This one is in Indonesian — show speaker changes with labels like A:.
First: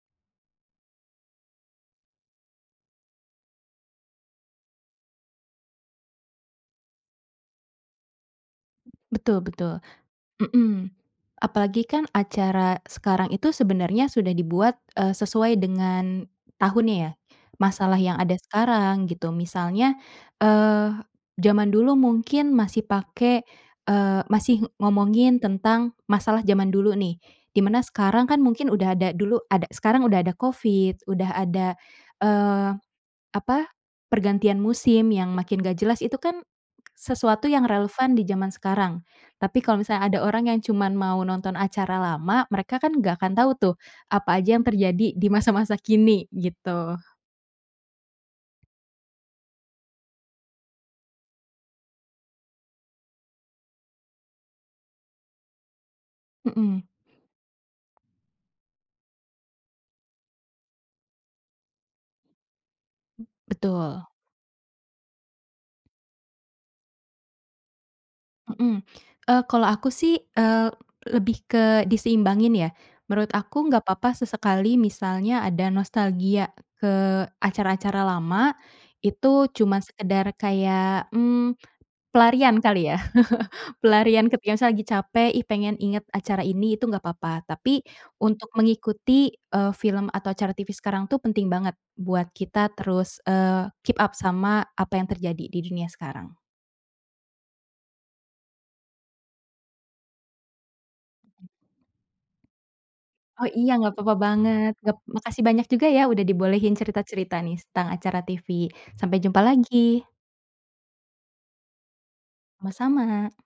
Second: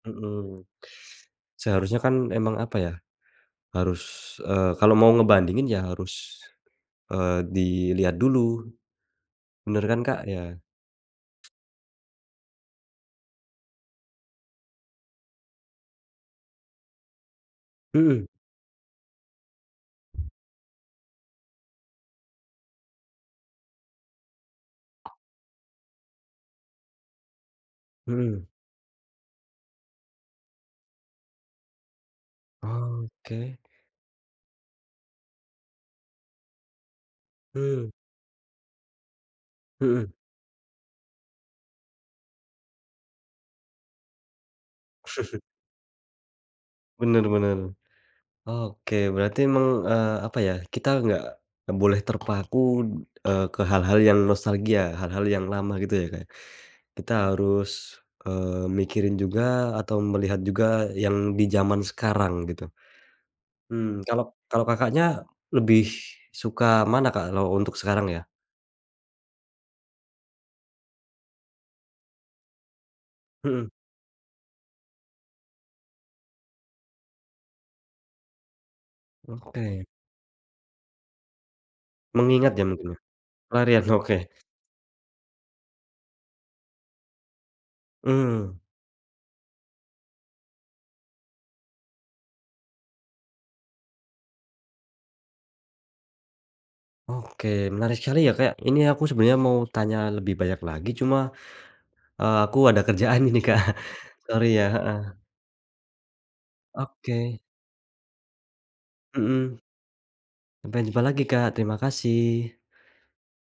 A: Mmm, seharusnya, kan, emang apa ya, harus, eee, kalau mau ngebandingin ya harus, eee, dilihat dulu,
B: M betul betul,
A: benar kan, Kak ya?
B: mmm. Apalagi, kan, acara sekarang itu sebenarnya sudah dibuat, eee, sesuai dengan tahunnya ya. Masalah yang
A: Mmm.
B: ada sekarang gitu. Misalnya, eee, jaman dulu mungkin masih pake, eee, masih ngomongin tentang masalah jaman dulu, nih. Di mana sekarang, kan,
A: Mmm.
B: mungkin udah ada dulu ada sekarang udah ada COVID, udah ada, eee,
A: Oke.
B: apa pergantian musim yang makin nggak jelas, itu kan, sesuatu yang
A: Mmm.
B: relevan di jaman sekarang. Tapi kalau misalnya
A: Mmm.
B: ada orang yang cuman mau nonton acara lama, mereka kan, gak akan tau tuh, apa aja yang terjadi di masa-masa kini gitu.
A: Benar benar. Oke berarti mang, eee, apa ya kita gak gak boleh terpaku, eee, ke hal-hal yang nostalgia, hal-hal yang lama gitu ya, Kak, ya.
B: Mmm.
A: Kita harus, eee, mikirin juga atau melihat juga yang di jaman sekarang gitu.
B: Mmm, betul.
A: Mmm, kalau kalau Kakaknya lebih suka mana, kalau untuk sekarang ya?
B: Mmm, eee, kalau aku, sih, eee, lebih ke diseimbangin ya. Menurut aku
A: Mhm.
B: nggak papa sesekali misalnya ada nostalgia ke acara-acara lama, itu cuma
A: Oke.
B: sekedar kayak, mmm,
A: Mengingat
B: pelarian
A: ya
B: kali ya.
A: mungkin? Pelarian, oke.
B: Pelarian ke biasa lagi capek, "Ih, pengin ingat acara ini." Itu gak papa. Tapi untuk
A: Mmm.
B: mengikuti, eee, film atau acara TV sekarang, tuh, penting banget buat kita terus, eee, keep up sama apa yang terjadi di dunia sekarang.
A: Oke, menarik sekali ya, Kak, ya. Ini aku sebenarnya mau tanya lebih banyak lagi, cuma, eee, aku ada kerjaan ini,
B: Oh,
A: Kak,
B: iya gak papa
A: sori ya
B: banget. Ngep
A: heeh.
B: makasih banyak juga ya udah dibolehin cerita-cerita,
A: Oke.
B: nih, setang acara TV. Sampai jumpa
A: Mmm.
B: lagi.
A: Sampai jumpa lagi, Kak, terima kasih.
B: Sama-sama.